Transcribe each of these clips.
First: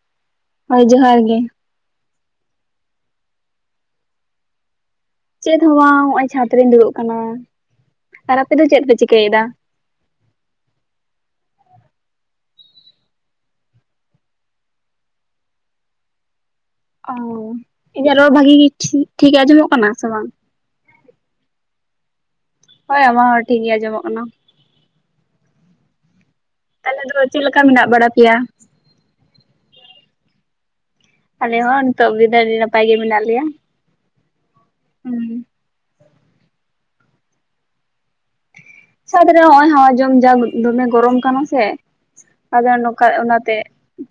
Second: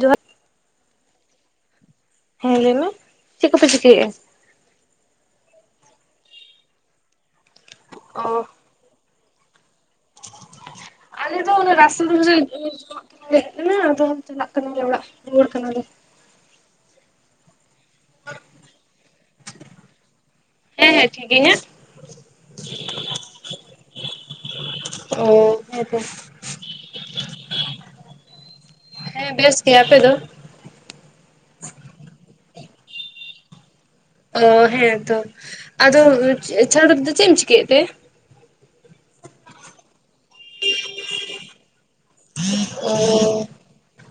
ᱡᱚᱸᱦᱟᱨ᱾ ᱦᱳᱭ ᱡᱚᱸᱦᱟᱨ ᱜᱮ᱾ ᱦᱮᱸ ᱞᱟᱹᱭᱢᱮ᱾ ᱪᱮᱫ ᱠᱚᱯᱮ ᱪᱤᱠᱟᱹᱭᱮᱜᱼᱟ? ᱪᱮᱫ ᱦᱚᱸ ᱵᱟᱝ ᱦᱚᱸᱜ-ᱚᱭ ᱪᱷᱟᱸᱫᱽ ᱨᱮᱧ ᱫᱩᱲᱩᱵ ᱠᱟᱱᱟ ᱟᱨ ᱚ ᱟᱯᱮ ᱫᱚ ᱪᱮᱫ ᱯᱮ ᱪᱤᱠᱟᱹᱭᱮᱫᱟ? ᱟᱞᱮ ᱫᱚ ᱚᱱᱟ ᱨᱟᱥ ᱫᱷᱟᱨᱮ ᱨᱮ [unintelligible] ᱦᱮᱡ ᱠᱟᱱᱟ ᱟᱫᱚ ᱪᱟᱞᱟᱜ ᱠᱟᱱᱟᱞᱮ ᱚᱲᱟᱜ ᱨᱩᱣᱟᱹᱲ ᱠᱟᱱᱟᱞᱮ᱾ ᱚ᱾ ᱤᱧᱟᱜ ᱨᱚᱲ ᱵᱷᱟᱜᱤ ᱜᱮ ᱴᱷᱤᱠᱮ ᱟᱸᱡᱚᱢᱚᱜ ᱠᱟᱱᱟ ᱥᱮ ᱵᱟᱝ? ᱦᱮᱸ ᱦᱮᱸ ᱴᱷᱤᱜᱤ ᱜᱮ᱾ ᱤᱧᱟᱜ? ᱦᱳᱭ ᱟᱢᱟᱜ ᱦᱚᱸ ᱴᱷᱤᱠ ᱜᱮ ᱟᱸᱡᱚᱢᱚᱜ ᱠᱟᱱᱟ᱾ ᱚ ᱦᱮᱸ ᱛᱚ᱾ ᱛᱟᱞᱦᱮ ᱫᱚ ᱪᱮᱫ ᱞᱮᱠᱟ ᱢᱮᱱᱟᱜ ᱵᱟᱲᱟ ᱯᱮᱭᱟ? ᱦᱮᱸ ᱵᱮᱥ ᱜᱮ᱾ ᱟᱯᱮ ᱫᱚ? ᱟᱞᱮ ᱦᱚᱸ ᱱᱤᱛᱚᱜ ᱜᱮᱫᱚ ᱟᱹᱰᱤ ᱱᱟᱯᱟᱭ ᱜᱮ ᱢᱮᱱᱟᱜ ᱞᱮᱭᱟ᱾ ᱚ ᱦᱮᱸ ᱛᱚ᱾ ᱦᱩᱸ ᱟᱫᱚ ᱪᱷᱟᱹᱲ ᱨᱮᱫᱚ ᱪᱮᱫ ᱮᱢ ᱪᱤᱠᱟᱹᱭᱮᱫ ᱛᱮ? ᱪᱷᱟᱛ ᱨᱮ ᱦᱚᱸᱜ-ᱚᱭ ᱦᱟᱣᱟ ᱡᱚᱢ ᱡᱟᱢ ᱫᱚᱢᱮ ᱜᱚᱨᱚᱢ ᱠᱟᱱᱟ ᱥᱮ ᱟᱫᱚ ᱚ ᱱᱚᱝᱠᱟ ᱚᱱᱟᱛᱮ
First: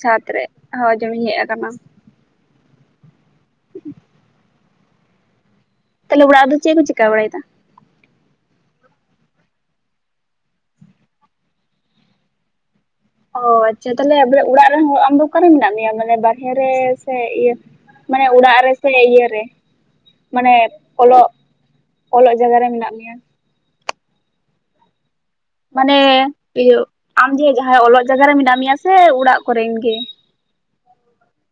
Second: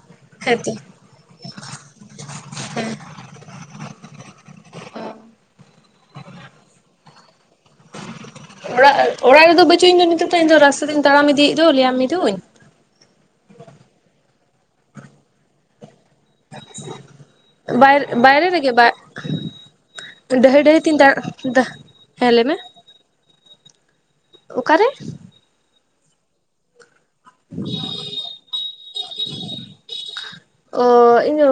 ᱪᱷᱟᱫᱽ ᱨᱮ ᱦᱮᱸᱛᱚ ᱦᱟᱣᱟ ᱡᱚ ᱡᱚᱢᱤᱧ ᱦᱮᱡ ᱟᱠᱟᱱᱟ᱾ ᱦᱮᱸ ᱛᱟᱦᱞᱮ ᱚᱲᱟᱜ ᱨᱮᱫᱚ ᱪᱮᱫ ᱠᱚᱢ ᱪᱤᱠᱟ ᱵᱟᱲᱟᱭᱮᱫᱟ᱾ ᱚᱲᱟᱜ ᱚᱲᱟᱜ ᱨᱮᱫᱚ ᱵᱟᱹᱪᱩᱜ ᱤᱧ ᱫᱚ ᱱᱤᱛᱚᱜ ᱫᱚ ᱤᱧ ᱫᱚ ᱨᱟᱥᱛᱟ ᱛᱮᱧ ᱛᱟᱲᱟᱢ ᱤᱫᱤᱭᱮᱫ ᱫᱚ ᱞᱮᱭᱟᱢ ᱢᱤᱫᱩᱧ᱾ ᱚ ᱟᱪᱪᱷᱟ ᱛᱟᱦᱚᱞᱮ ᱵᱚᱞᱮ ᱚᱲᱟᱜ ᱨᱮᱱ ᱦᱚᱲ ᱟᱢ ᱫᱚ ᱚᱠᱟᱨᱮ ᱢᱮᱱᱟᱜ ᱢᱮᱭᱟ ᱢᱟᱱᱮ ᱵᱟᱨᱦᱮ ᱨᱮ ᱥᱮ ᱤᱭᱟᱹᱼᱼ ᱵᱟᱭ ᱢᱟᱱᱮ ᱵᱟᱭᱨᱮ ᱚᱲᱟᱜ ᱨᱮᱜᱮ ᱨᱮ ᱵᱟ ᱥᱮ ᱤᱭᱟᱹ ᱨᱮ, ᱢᱟᱱᱮ ᱰᱟᱹᱦᱤ ᱰᱟᱹᱦᱤ ᱛᱤᱧ ᱛᱟᱲ ᱚᱞᱚᱜ ᱦᱮᱸ ᱚᱞᱚᱜ ᱞᱟᱹᱭ ᱢᱮ ᱡᱟᱭᱜᱟ ᱨᱮ ᱢᱮᱱᱟᱜ ᱢᱮᱭᱟ᱾ ᱚᱠᱟᱨᱮ? ᱢᱟᱱᱮ ᱤᱭᱟᱹ ᱟᱢ ᱡᱮ ᱡᱟᱦᱟᱸᱭ ᱚᱞᱚᱜ ᱡᱟᱭᱜᱟ ᱨᱮ ᱢᱮᱱᱟᱜ ᱢᱮᱭᱟ ᱥᱮ ᱚᱲᱟᱜ ᱠᱚᱨᱮᱱ ᱜᱮ? ᱚᱻ ᱤᱧᱫᱚ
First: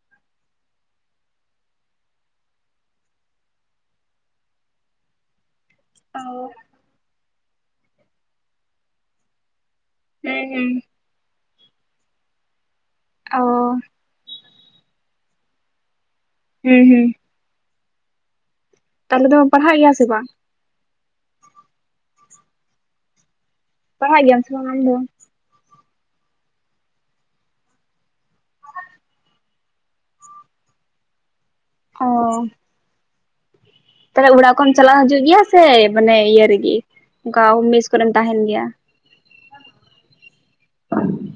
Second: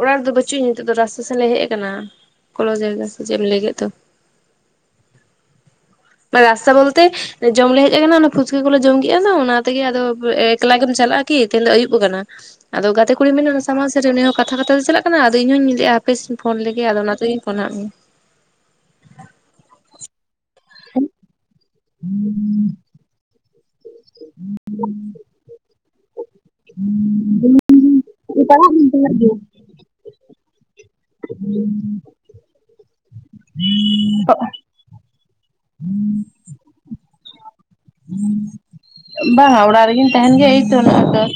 ᱚᱲᱟᱜ ᱨᱮᱫᱚ ᱵᱟᱹᱪᱩᱜ ᱟᱹᱧ ᱱᱤᱛᱚᱜ ᱫᱚ ᱨᱟᱥᱛᱟ ᱥᱮᱱᱞᱮ ᱦᱮᱡ ᱟᱠᱟᱱᱟ᱾ ᱠᱚᱞᱚ ᱡᱟᱭᱜᱟ ᱥᱮ ᱪᱮᱫ ᱮᱢ ᱞᱟᱹᱭ ᱠᱮᱫ ᱫᱚ᱾ ᱚ ᱨᱟᱥᱛᱟ ᱵᱚᱞᱛᱮ ᱡᱚᱢ ᱞᱮ ᱦᱮᱡ ᱟᱠᱟᱱᱟ ᱚᱱᱟ ᱯᱷᱩᱪᱠᱟᱹ ᱠᱚᱞᱮ ᱡᱚᱢ ᱠᱮᱜᱼᱟ ᱛᱚ ᱚᱱᱟᱼᱼ ᱛᱮᱜᱮ ᱟᱫᱚ ᱦᱮᱸ ᱦᱮᱸ ᱮᱠᱞᱟ ᱜᱮᱢ ᱪᱟᱞᱟᱜᱼᱟ ᱠᱤ ᱛᱮᱦᱮᱱ ᱫᱚ ᱟᱹᱭᱩᱵᱽ ᱠᱟᱱᱟ ᱟᱫᱚ ᱜᱟᱛᱮ ᱠᱩᱲᱤ ᱚ ᱢᱮᱱᱟᱜᱼᱟ ᱥᱟᱢᱟᱝ ᱥᱮᱫ ᱨᱮ ᱩᱱᱤ ᱦᱚᱸᱼᱼ ᱠᱟᱛᱷᱟ ᱠᱟᱛᱷᱟ ᱛᱮ ᱪᱟᱞᱟᱜ ᱠᱟᱱᱟ ᱟᱫᱚ ᱤᱧ ᱦᱩᱸᱧ ᱞᱟᱹᱭᱮᱜᱼᱟ ᱦᱟᱯᱮ ᱥᱮᱧ ᱯᱷᱳᱱ ᱦᱩᱸ ᱞᱮᱜᱮ ᱟᱫᱚ ᱦᱩᱸ ᱚᱱᱟ ᱛᱮᱜᱮᱧ ᱯᱷᱳᱱᱟᱜ ᱢᱮᱭᱟ᱾ ᱛᱟᱦᱞᱮ ᱫᱚᱢ ᱯᱟᱲᱦᱟᱜ ᱜᱮᱭᱟ ᱥᱮ ᱵᱟᱝ? ᱟᱱᱼᱚᱰᱤᱵᱮᱞ [inaudible] ᱤᱱᱼᱚᱰᱤᱵᱮᱞ [unintelligible] ᱯᱟᱲᱦᱟᱜ ᱜᱮᱭᱟᱢ ᱥᱮ ᱵᱟᱝ ᱟᱢᱫᱚ? ᱤᱧ ᱯᱟᱲᱦᱟᱜ ᱫᱩᱧ ᱯᱟᱲᱦᱟᱜ ᱜᱮᱭᱟ [inaudible] ᱚᱻ ᱛᱟᱞᱦᱮ ᱚᱲᱟᱜ ᱠᱚᱢ ᱪᱟᱞᱟ ᱦᱤᱡᱩᱜ ᱜᱮᱭᱟ ᱥᱮ ᱢᱟᱱᱮ ᱤᱭᱟᱹ ᱨᱮᱜᱮ ᱚᱱᱠᱟ ᱢᱮᱥ ᱠᱚᱨᱮᱢ ᱛᱟᱦᱮᱱ ᱜᱮᱭᱟ? ᱵᱟᱝᱼᱟ ᱚᱲᱟᱜ ᱨᱮᱜᱤᱧ ᱛᱟᱦᱮᱱ ᱜᱮᱭᱟ ᱮᱭ ᱛᱚ ᱱᱚᱜᱼᱚᱭ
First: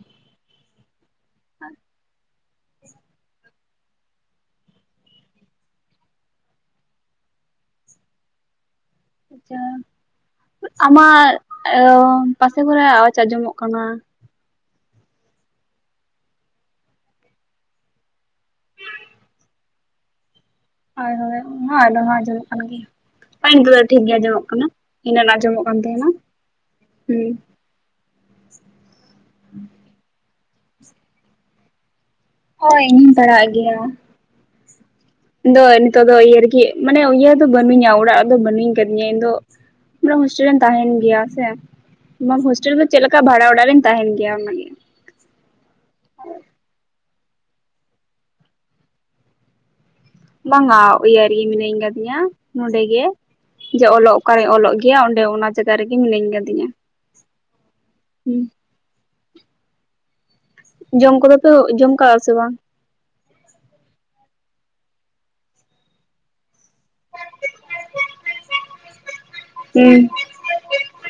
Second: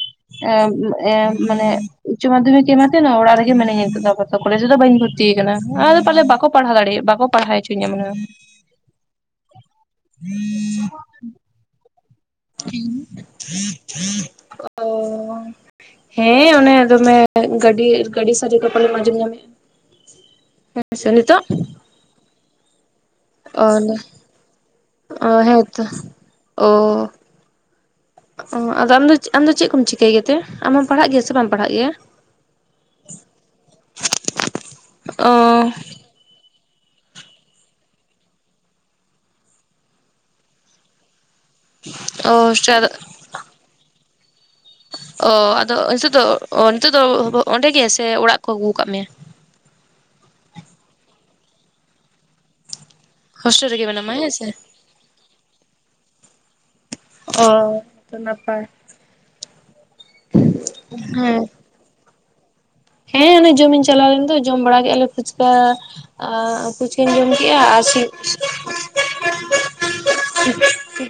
ᱛᱚ ᱢᱟᱱᱮᱼᱼ ᱩᱪᱪᱚ ᱢᱟᱫᱷᱤᱠ ᱮᱢᱟᱫᱟᱹᱧ ᱱᱚᱜᱼᱚᱭ ᱚᱲᱟᱜ ᱨᱮᱜᱮ ᱢᱤᱱᱟᱹᱧᱟ ᱱᱤᱛᱚᱜ ᱫᱚ ᱟᱯᱟᱛᱚᱛᱚ ᱠᱚᱞᱮᱡᱽ ᱨᱮ ᱫᱚ ᱵᱟᱹᱧ ᱵᱷᱚᱨᱛᱤ ᱠᱟᱱᱟ ᱟᱫᱚ ᱯᱟᱞᱮ ᱵᱟᱠᱚ ᱯᱟᱲᱦᱟᱣ ᱫᱟᱲᱮᱭᱮᱜ ᱵᱟᱠᱚ ᱯᱟᱲᱦᱟᱣ ᱪᱚᱼᱼ ᱤᱱᱼᱤᱱᱴᱮᱞᱤᱡᱤᱵᱮᱞ [inaudible] ᱟᱪᱪᱷᱟ ᱟᱢᱟᱜ ᱚ ᱯᱟᱥᱮ ᱠᱚᱨᱮ ᱟᱣᱟᱡᱽ ᱟᱸᱡᱚᱢᱚᱜ ᱠᱟᱱᱟ᱾ ᱚᱻ ᱦᱮᱸ ᱚᱱᱮ ᱫᱚᱢᱮ ᱜᱟᱹᱰᱤ ᱜᱟᱹᱰᱤ ᱥᱟᱹᱰᱮ ᱠᱚ ᱯᱟᱞᱮᱢ ᱟᱸᱡᱚᱢ ᱧᱟᱢᱮᱫᱼᱟ᱾ ᱦᱩᱸᱜ [unintelligible] ᱦᱳᱭ ᱦᱳᱭ ᱚᱱᱟ ᱟᱭᱱᱚᱢ ᱦᱚᱸ ᱟᱸᱡᱚᱢᱚᱜ ᱠᱟᱱ ᱜᱮ᱾ ᱵᱟᱝ ᱚ ᱱᱤᱛᱚᱜ ᱫᱚ ᱴᱷᱤᱠ ᱜᱮ ᱟᱸᱡᱚᱢᱚᱜ ᱠᱟᱱᱟ ᱤᱱᱟᱹᱱ ᱟᱸᱡᱚᱢᱚᱜ ᱠᱟᱱ ᱛᱟᱦᱮᱱᱟ᱾ ᱚᱻ ᱦᱩᱸ ᱚ ᱟᱫᱚ ᱟᱢᱫᱚ ᱟᱢᱫᱚ ᱪᱮᱫ ᱠᱚᱢ ᱪᱤᱠᱟᱹᱭ ᱜᱮᱛᱮ ᱟᱢ ᱦᱚᱢ ᱯᱟᱲᱦᱟᱜ ᱜᱮᱭᱟ ᱥᱮ ᱵᱟᱢ ᱯᱟᱲᱦᱟᱜ ᱜᱮᱭᱟ? ᱦᱳᱭ ᱤᱧ ᱦᱚᱸᱧ ᱯᱟᱲᱟᱜ ᱜᱮᱭᱟ᱾ ᱚ ᱤᱧ ᱫᱚ ᱱᱤᱛᱚᱜ ᱫᱚ ᱤᱭᱟᱹ ᱨᱮᱜᱮ ᱢᱟᱱᱮ ᱤᱭᱟᱹ ᱫᱚ ᱵᱟᱹᱱᱩᱧᱟ ᱚᱲᱟᱜ ᱨᱮᱫᱚ ᱵᱟᱹᱱᱩᱧ ᱠᱟᱫᱤᱧᱟ ᱤᱧ ᱫᱚᱼᱼ ᱦᱳᱥᱴᱮᱞ ᱨᱮᱢ ᱛᱟᱦᱮᱱ ᱜᱮᱭᱟ ᱥᱮ ᱚ ᱵᱟᱝ ᱦᱳᱥᱴᱮᱞ ᱨᱮ ᱪᱮᱫ ᱞᱮᱠᱟ ᱵᱷᱟᱲᱟ ᱚᱲᱟᱜ ᱨᱮᱢ ᱛᱟᱦᱮᱱ ᱜᱮᱭᱟ ᱚᱱᱟᱜᱮ, ᱚᱻ ᱟᱫᱚ ᱱᱤᱛᱚᱜ ᱫᱚ ᱚ ᱱᱤᱛᱚᱜ ᱫᱚ ᱚᱸᱰᱮ ᱜᱮ ᱥᱮ ᱚᱲᱟᱜ ᱠᱚ ᱟᱹᱜᱩᱣ ᱠᱟᱫ ᱢᱮᱭᱟ᱾ ᱵᱟᱝᱼᱟ ᱤᱭᱟᱹ ᱨᱮᱜᱮ ᱢᱤᱱᱟᱹᱧ ᱠᱟᱫᱤᱧᱟ ᱱᱚᱰᱮ ᱜᱮ ᱦᱳᱥᱴᱮᱞ ᱨᱮᱜᱮ ᱡᱮ ᱢᱮᱱᱟᱢᱟ ᱚᱞᱚᱜ ᱦᱮᱸ ᱚᱠᱟᱨᱮ ᱥᱮ ᱚᱞᱚᱜᱼᱼ ᱜᱮᱭᱟ ᱚᱸᱰᱮ ᱚᱱᱟ ᱡᱟᱜᱟ ᱨᱮᱜᱮ ᱢᱤᱱᱟᱹᱧ ᱠᱟᱫᱤᱧᱟ᱾ ᱚ ᱛᱚ ᱦᱩᱸ ᱱᱟᱯᱟᱭ, ᱡᱚᱢ ᱠᱚᱫᱚ ᱦᱮᱸ ᱯᱮ ᱚ ᱡᱚᱢ ᱠᱟᱜᱼᱟ ᱥᱮ ᱵᱟᱝ? ᱦᱮᱸ ᱚᱱᱮ ᱡᱚᱢᱤᱧ ᱪᱟᱞᱟᱣ ᱞᱮᱱ ᱫᱚ ᱡᱚᱢ ᱵᱟᱲᱟ ᱠᱮᱫᱼᱟ ᱞᱮ ᱯᱷᱩᱪᱠᱟ᱾ ᱟ ᱯᱷᱩᱪᱠᱟᱹᱧ ᱡᱚᱢ ᱠᱮᱜᱼᱟ ᱟᱨ ᱥᱤᱼᱼ ᱦᱩᱸ᱾ ᱥᱤᱸᱜ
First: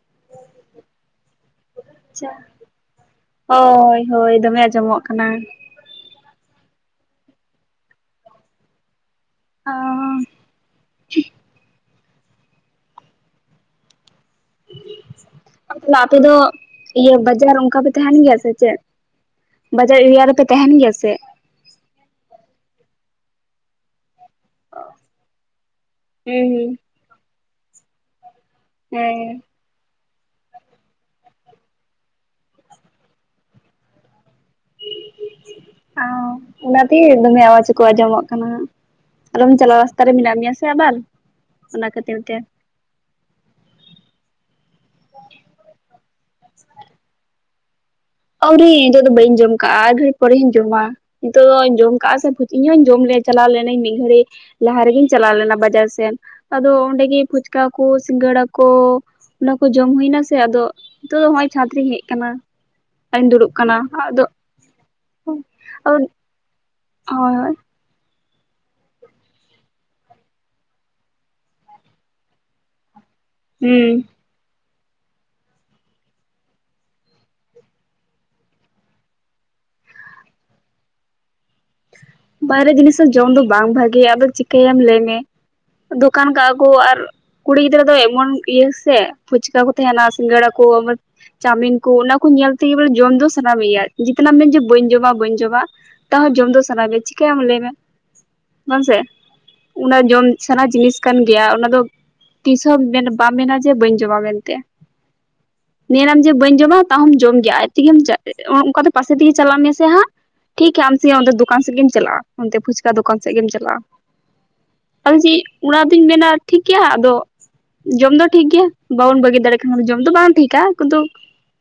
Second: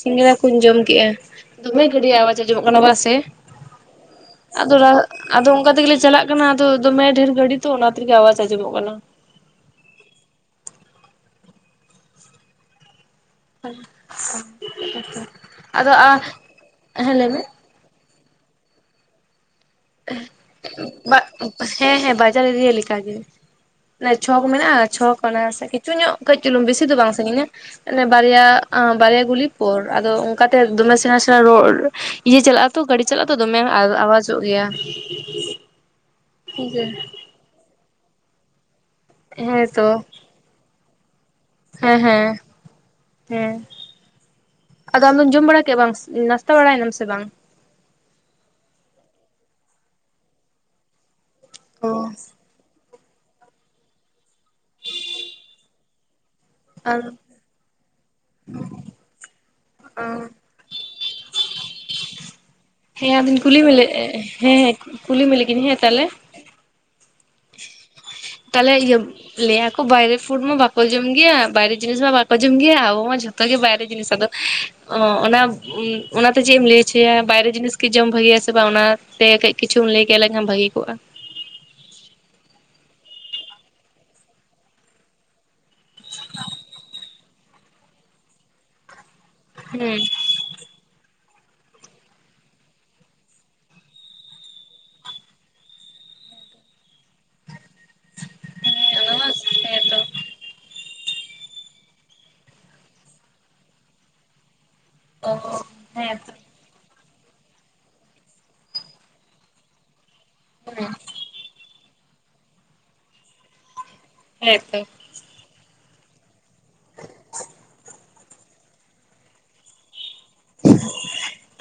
ᱥᱤᱸᱜᱟᱹᱲᱟ ᱠᱚᱧ ᱡᱚᱢ ᱠᱮᱜᱼᱟ᱾ ᱫᱚᱢᱮ ᱜᱟᱹᱰᱤ ᱟᱪᱪᱷᱟ ᱟᱣᱟᱡᱽ ᱟᱸᱡᱚᱢᱚᱜ ᱠᱟᱱᱟ ᱵᱟ ᱥᱮ ᱦᱳᱭ ᱦᱳᱭ ᱫᱚᱢᱮ ᱟᱫᱚ ᱟᱸᱡᱚᱢᱚᱜ ᱠᱟᱱᱟ ᱟᱫᱚ ᱚᱱᱠᱟ ᱛᱮᱜᱮᱞᱮᱼᱼ ᱪᱟᱞᱟᱜ ᱠᱟᱱᱟ ᱟᱫᱚ ᱫᱚᱢᱮ ᱰᱷᱮᱨ ᱜᱟᱹᱰᱤ ᱛᱚ ᱚᱱᱟ ᱛᱮᱜᱮ ᱟᱣᱟᱡᱽ ᱟᱸᱚᱢᱚᱜ ᱠᱟᱱᱟ᱾ ᱚᱻ ᱦᱟᱱᱼᱥᱷᱟ᱾ ᱟᱯᱮ ᱫᱚ ᱤᱭᱟᱹ ᱦᱮᱸ ᱞᱟᱹᱭ ᱢᱮ ᱵᱟᱡᱟᱨ ᱚᱱᱠᱟ ᱯᱮ ᱛᱟᱦᱮᱱ ᱜᱮᱭᱟ ᱥᱮ ᱪᱮᱫ? ᱵᱟᱡᱟᱨ ᱮᱨᱤᱭᱟ ᱨᱮᱯᱮ ᱛᱟᱦᱮᱱ ᱜᱮᱭᱟ ᱥᱮᱜ? ᱦᱮᱸ ᱦᱮᱸ ᱵᱟᱡᱟᱨ ᱤᱨᱤᱭᱟ ᱞᱮᱠᱟ ᱜᱮ᱾ ᱮ ᱪᱷᱚᱠ ᱢᱮᱱᱟᱜᱼᱟ ᱪᱷᱚᱠ ᱠᱟᱱᱟ ᱥᱮ ᱠᱤᱪᱷᱩ ᱧᱚᱜ ᱠᱟᱹᱡᱽ ᱪᱩᱞᱩᱝ ᱦᱩᱸ ᱵᱤᱥᱤ ᱫᱚ ᱵᱟᱝ ᱥᱟᱸᱜᱤᱧᱟ ᱚᱱᱮ ᱵᱟᱨᱭᱟ ᱟᱸ ᱦᱩᱸ ᱵᱟᱨᱭᱟ ᱦᱮᱸ ᱜᱩᱞᱤᱼᱼ ᱯᱚᱨ ᱟᱫᱚ ᱚᱝᱠᱟᱛᱮ ᱫᱚᱢᱮ ᱥᱮᱸᱲᱟ ᱥᱮᱸᱲᱟ ᱨᱚᱲ ᱤᱭᱟᱹ ᱪᱟᱞᱟᱜᱼᱟ ᱛᱚ ᱜᱟᱹᱰᱤ ᱪᱟᱞᱟᱜᱼᱟ ᱛᱚ ᱫᱚᱢᱮ ᱟᱣᱟᱡᱚᱜ ᱜᱮᱭᱟ᱾ ᱤᱱᱼᱚᱰᱤᱵᱮᱞ ᱚᱸ ᱚᱱᱟᱛᱮᱜᱮ ᱫᱚᱢᱮ ᱟᱣᱟᱡᱽ ᱠᱚ ᱟᱸᱡᱚᱢᱚᱜ ᱠᱟᱱᱟ᱾ ᱟᱞᱚᱢ ᱦᱮᱸ ᱪᱟᱞᱟᱜ ᱛᱚ ᱨᱟᱥᱛᱟ ᱨᱮ ᱢᱮᱱᱟᱜ ᱢᱮᱭᱟ ᱥᱮ ᱟᱵᱟᱨ ᱚᱱᱟ ᱦᱮᱸ ᱠᱷᱟᱹᱛᱤᱨ ᱦᱮᱸ ᱛᱮ᱾ ᱦᱮᱸ ᱟᱫᱚ ᱟᱢᱫᱚᱢ ᱡᱚᱢ ᱵᱟᱲᱟ ᱠᱮᱜᱼᱟ ᱵᱟᱝ ᱱᱟᱥᱛᱟ ᱵᱟᱲᱟᱭ ᱱᱟᱢ ᱥᱮ ᱵᱟᱝ? ᱟᱹᱣᱨᱤ ᱱᱤᱛᱚᱜ ᱫᱚ ᱵᱟᱹᱧ ᱡᱚᱢ ᱠᱟᱜᱼᱟ ᱟᱨ ᱜᱷᱟᱹᱲᱤᱡᱽ ᱯᱚᱨᱮᱧ ᱡᱚᱢᱟ ᱱᱤᱛᱚᱜ ᱫᱚ ᱚ ᱡᱚᱢ ᱠᱟᱜᱼᱟ ᱥᱮ ᱯᱷᱩ ᱤᱧ ᱦᱚᱧ ᱡᱚᱢ ᱞᱮᱭᱟ ᱪᱟᱞᱟᱣ ᱞᱮᱱᱟᱹᱧ ᱢᱤᱫ ᱜᱷᱲᱤ ᱞᱟᱦᱟ ᱨᱮᱜᱮᱧ ᱪᱟᱞᱟᱣ ᱞᱮᱱᱟ ᱵᱟᱡᱟᱨ ᱥᱮᱱ᱾ ᱟᱫᱚ ᱟᱨ ᱚᱸᱰᱮᱜᱮ ᱯᱷᱩᱪᱠᱟ ᱠᱚ ᱥᱤᱸᱜᱟᱹᱲᱟ ᱠᱚ ᱚᱱᱟᱠᱚ ᱡᱚᱢ ᱦᱩᱭᱱᱟ ᱥᱮ ᱟᱫᱚ ᱱᱤᱛᱚᱜ ᱫᱚ ᱦᱚᱸᱜᱼᱚᱭ ᱪᱷᱟᱸᱫᱽ ᱨᱮᱧ ᱦᱮᱡ ᱟᱠᱟᱱᱟ᱾ ᱦᱮᱸ ᱟᱨᱤᱧ ᱟᱹᱫᱩᱧ ᱫᱩᱲᱩᱵ ᱠᱩᱞᱤ ᱢᱮ ᱠᱟᱱᱟ ᱞᱮᱜ ᱟᱫᱚ ᱦᱮᱸ ᱦᱮᱸ ᱠᱩᱞᱤ ᱢᱮ ᱞᱮᱜᱤᱧ ᱦᱮᱸ ᱟᱫᱚ ᱛᱟᱦᱚᱞᱮᱼᱼ ᱦᱳᱭ ᱦᱳᱭ ᱛᱟᱦᱞᱮ ᱤᱭᱟᱹ ᱞᱟᱹᱭᱟ ᱠᱚ ᱵᱟᱭᱨᱮ ᱯᱷᱩᱰ ᱢᱟ ᱵᱟᱠᱚ ᱡᱚᱢ ᱜᱮᱭᱟ, ᱵᱟᱭᱨᱮ ᱡᱤᱱᱤᱥ ᱢᱟ ᱵᱟᱠᱚ ᱡᱚᱢ ᱜᱮᱭᱟ ᱾ ᱟᱵᱚ ᱢᱟ ᱡᱷᱚ ᱛᱚ ᱜᱮ ᱵᱟᱭᱨᱮ ᱦᱩᱸ ᱡᱤᱱᱤᱥ ᱟᱫᱚ ᱚ ᱚᱱᱟ ᱚᱱᱟ ᱛᱮ ᱪᱮᱫ ᱮᱢ ᱞᱟᱹᱭ ᱚᱪᱚᱭᱟ ᱵᱟᱭᱨᱮ ᱡᱤᱱᱤᱥ ᱜᱮ ᱡᱚᱢ ᱵᱷᱟᱜᱮᱭᱟ ᱥᱮ ᱵᱟᱝ? ᱚᱱᱟ ᱛᱮ ᱠᱟᱹᱡ ᱠᱤᱪᱷᱩᱢ ᱞᱟᱹᱭ ᱠᱮ ᱞᱮᱠᱷᱟᱱ ᱵᱷᱟᱹᱜᱤ ᱠᱚᱜᱼᱟ᱾ ᱵᱟᱭᱨᱮ ᱡᱤᱱᱤᱥ ᱦᱚᱸ ᱡᱚᱢ ᱫᱚ ᱵᱟᱝ ᱵᱷᱟᱜᱮᱭᱟ ᱟᱫᱚ ᱪᱤᱠᱟᱹᱭᱟᱢ ᱞᱟᱹᱭ ᱢᱮ᱾ ᱫᱳᱠᱟᱱ ᱠᱟᱜᱼᱟ ᱠᱚ ᱟᱨ ᱠᱩᱲᱤ ᱜᱤᱫᱽᱨᱟᱹ ᱫᱚ ᱮᱢᱚᱱ ᱤᱭᱟᱹ ᱥᱮ ᱯᱷᱩᱪᱠᱟ ᱠᱚ ᱦᱮᱸ ᱦᱮᱸ ᱛᱟᱦᱮᱸᱱᱟ ᱥᱤᱝᱜᱟᱲᱟ ᱠᱳ᱾ ᱟᱢ ᱪᱟᱣᱢᱤᱱ ᱠᱚ ᱚᱱᱟ ᱠᱚ ᱧᱮᱞ ᱛᱮ ᱜᱮ ᱵᱚᱞᱮ ᱡᱚᱢ ᱫᱚ ᱥᱟᱱᱟ ᱢᱮᱭᱟ᱾ ᱡᱮᱛᱱᱟᱢ ᱢᱮᱱ ᱡᱮ ᱵᱟᱹᱧ ᱡᱚᱢᱟ ᱵᱟᱹᱧ ᱡᱚᱢᱟ᱾ ᱛᱟᱣ ᱦᱚᱸ ᱡᱚᱢ ᱫᱚ ᱥᱟᱱᱟ ᱜᱮᱭᱟ ᱪᱤᱠᱟᱹᱭᱟᱢ ᱞᱟᱹᱭ ᱢᱮ ᱾ ᱵᱟᱝ ᱥᱮ? ᱚᱱᱟ ᱢᱟ ᱦᱮᱸ ᱚᱱᱟ ᱛᱚ ᱡᱚᱢ ᱥᱟᱱᱟ ᱡᱤᱱᱤᱥ ᱠᱟᱱ ᱜᱮᱭᱟ ᱾ ᱚᱱᱟ ᱫᱚ ᱛᱤᱥ ᱦᱚᱸ ᱵᱟᱢ ᱢᱮᱱᱟ ᱡᱮ ᱵᱟᱹᱧ ᱡᱚᱢᱟ ᱢᱮᱱᱛᱮ᱾ ᱚᱸ ᱢᱮᱱᱟᱢ ᱡᱮ ᱵᱟᱹᱧ ᱡᱚᱢᱟ᱾ ᱛᱟ ᱦᱚᱸᱢ ᱡᱚᱢ ᱜᱮᱭᱟ ᱟᱡ ᱛᱮᱜᱮᱢ ᱪᱟᱜ, ᱚᱱᱠᱟ ᱛᱮ ᱯᱟᱥᱮ ᱛᱮ ᱜᱮ ᱪᱟᱞᱟᱜ ᱢᱮᱥᱮ ᱦᱟᱸᱜ᱾ ᱴᱷᱤᱠ ᱜᱮ ᱦᱟᱸᱜ ᱟᱢ ᱥᱮᱭ ᱚᱱᱰᱮ ᱫᱳᱠᱟᱱ ᱥᱮᱫ ᱜᱮᱢ ᱪᱟᱞᱟᱜᱼᱟ᱾ ᱚᱱᱛᱮ ᱯᱷᱩᱪᱠᱟ ᱫᱚᱠᱟᱱ ᱥᱮᱜ ᱜᱮᱢ ᱪᱟᱞᱟᱜᱼᱟ᱾ ᱦᱮᱸ ᱛᱚ᱾ ᱟᱫᱚ ᱪᱮᱫ ᱚᱱᱟ ᱫᱩᱧ ᱢᱮᱱᱟ ᱴᱷᱤᱠ ᱜᱮᱭᱟ ᱦᱟᱸᱜ ᱟᱫᱚ ᱡᱚᱢ ᱫᱚ ᱴᱷᱤᱠ ᱜᱮᱭᱟ ᱵᱚᱱ ᱵᱟᱹᱜᱤ ᱫᱟᱲᱮᱜ ᱠᱷᱟᱱ ᱫᱚ, ᱡᱚᱢ ᱫᱚ ᱵᱟᱝ ᱴᱷᱤᱠ ᱫᱟᱜ ᱠᱚ ᱫᱚ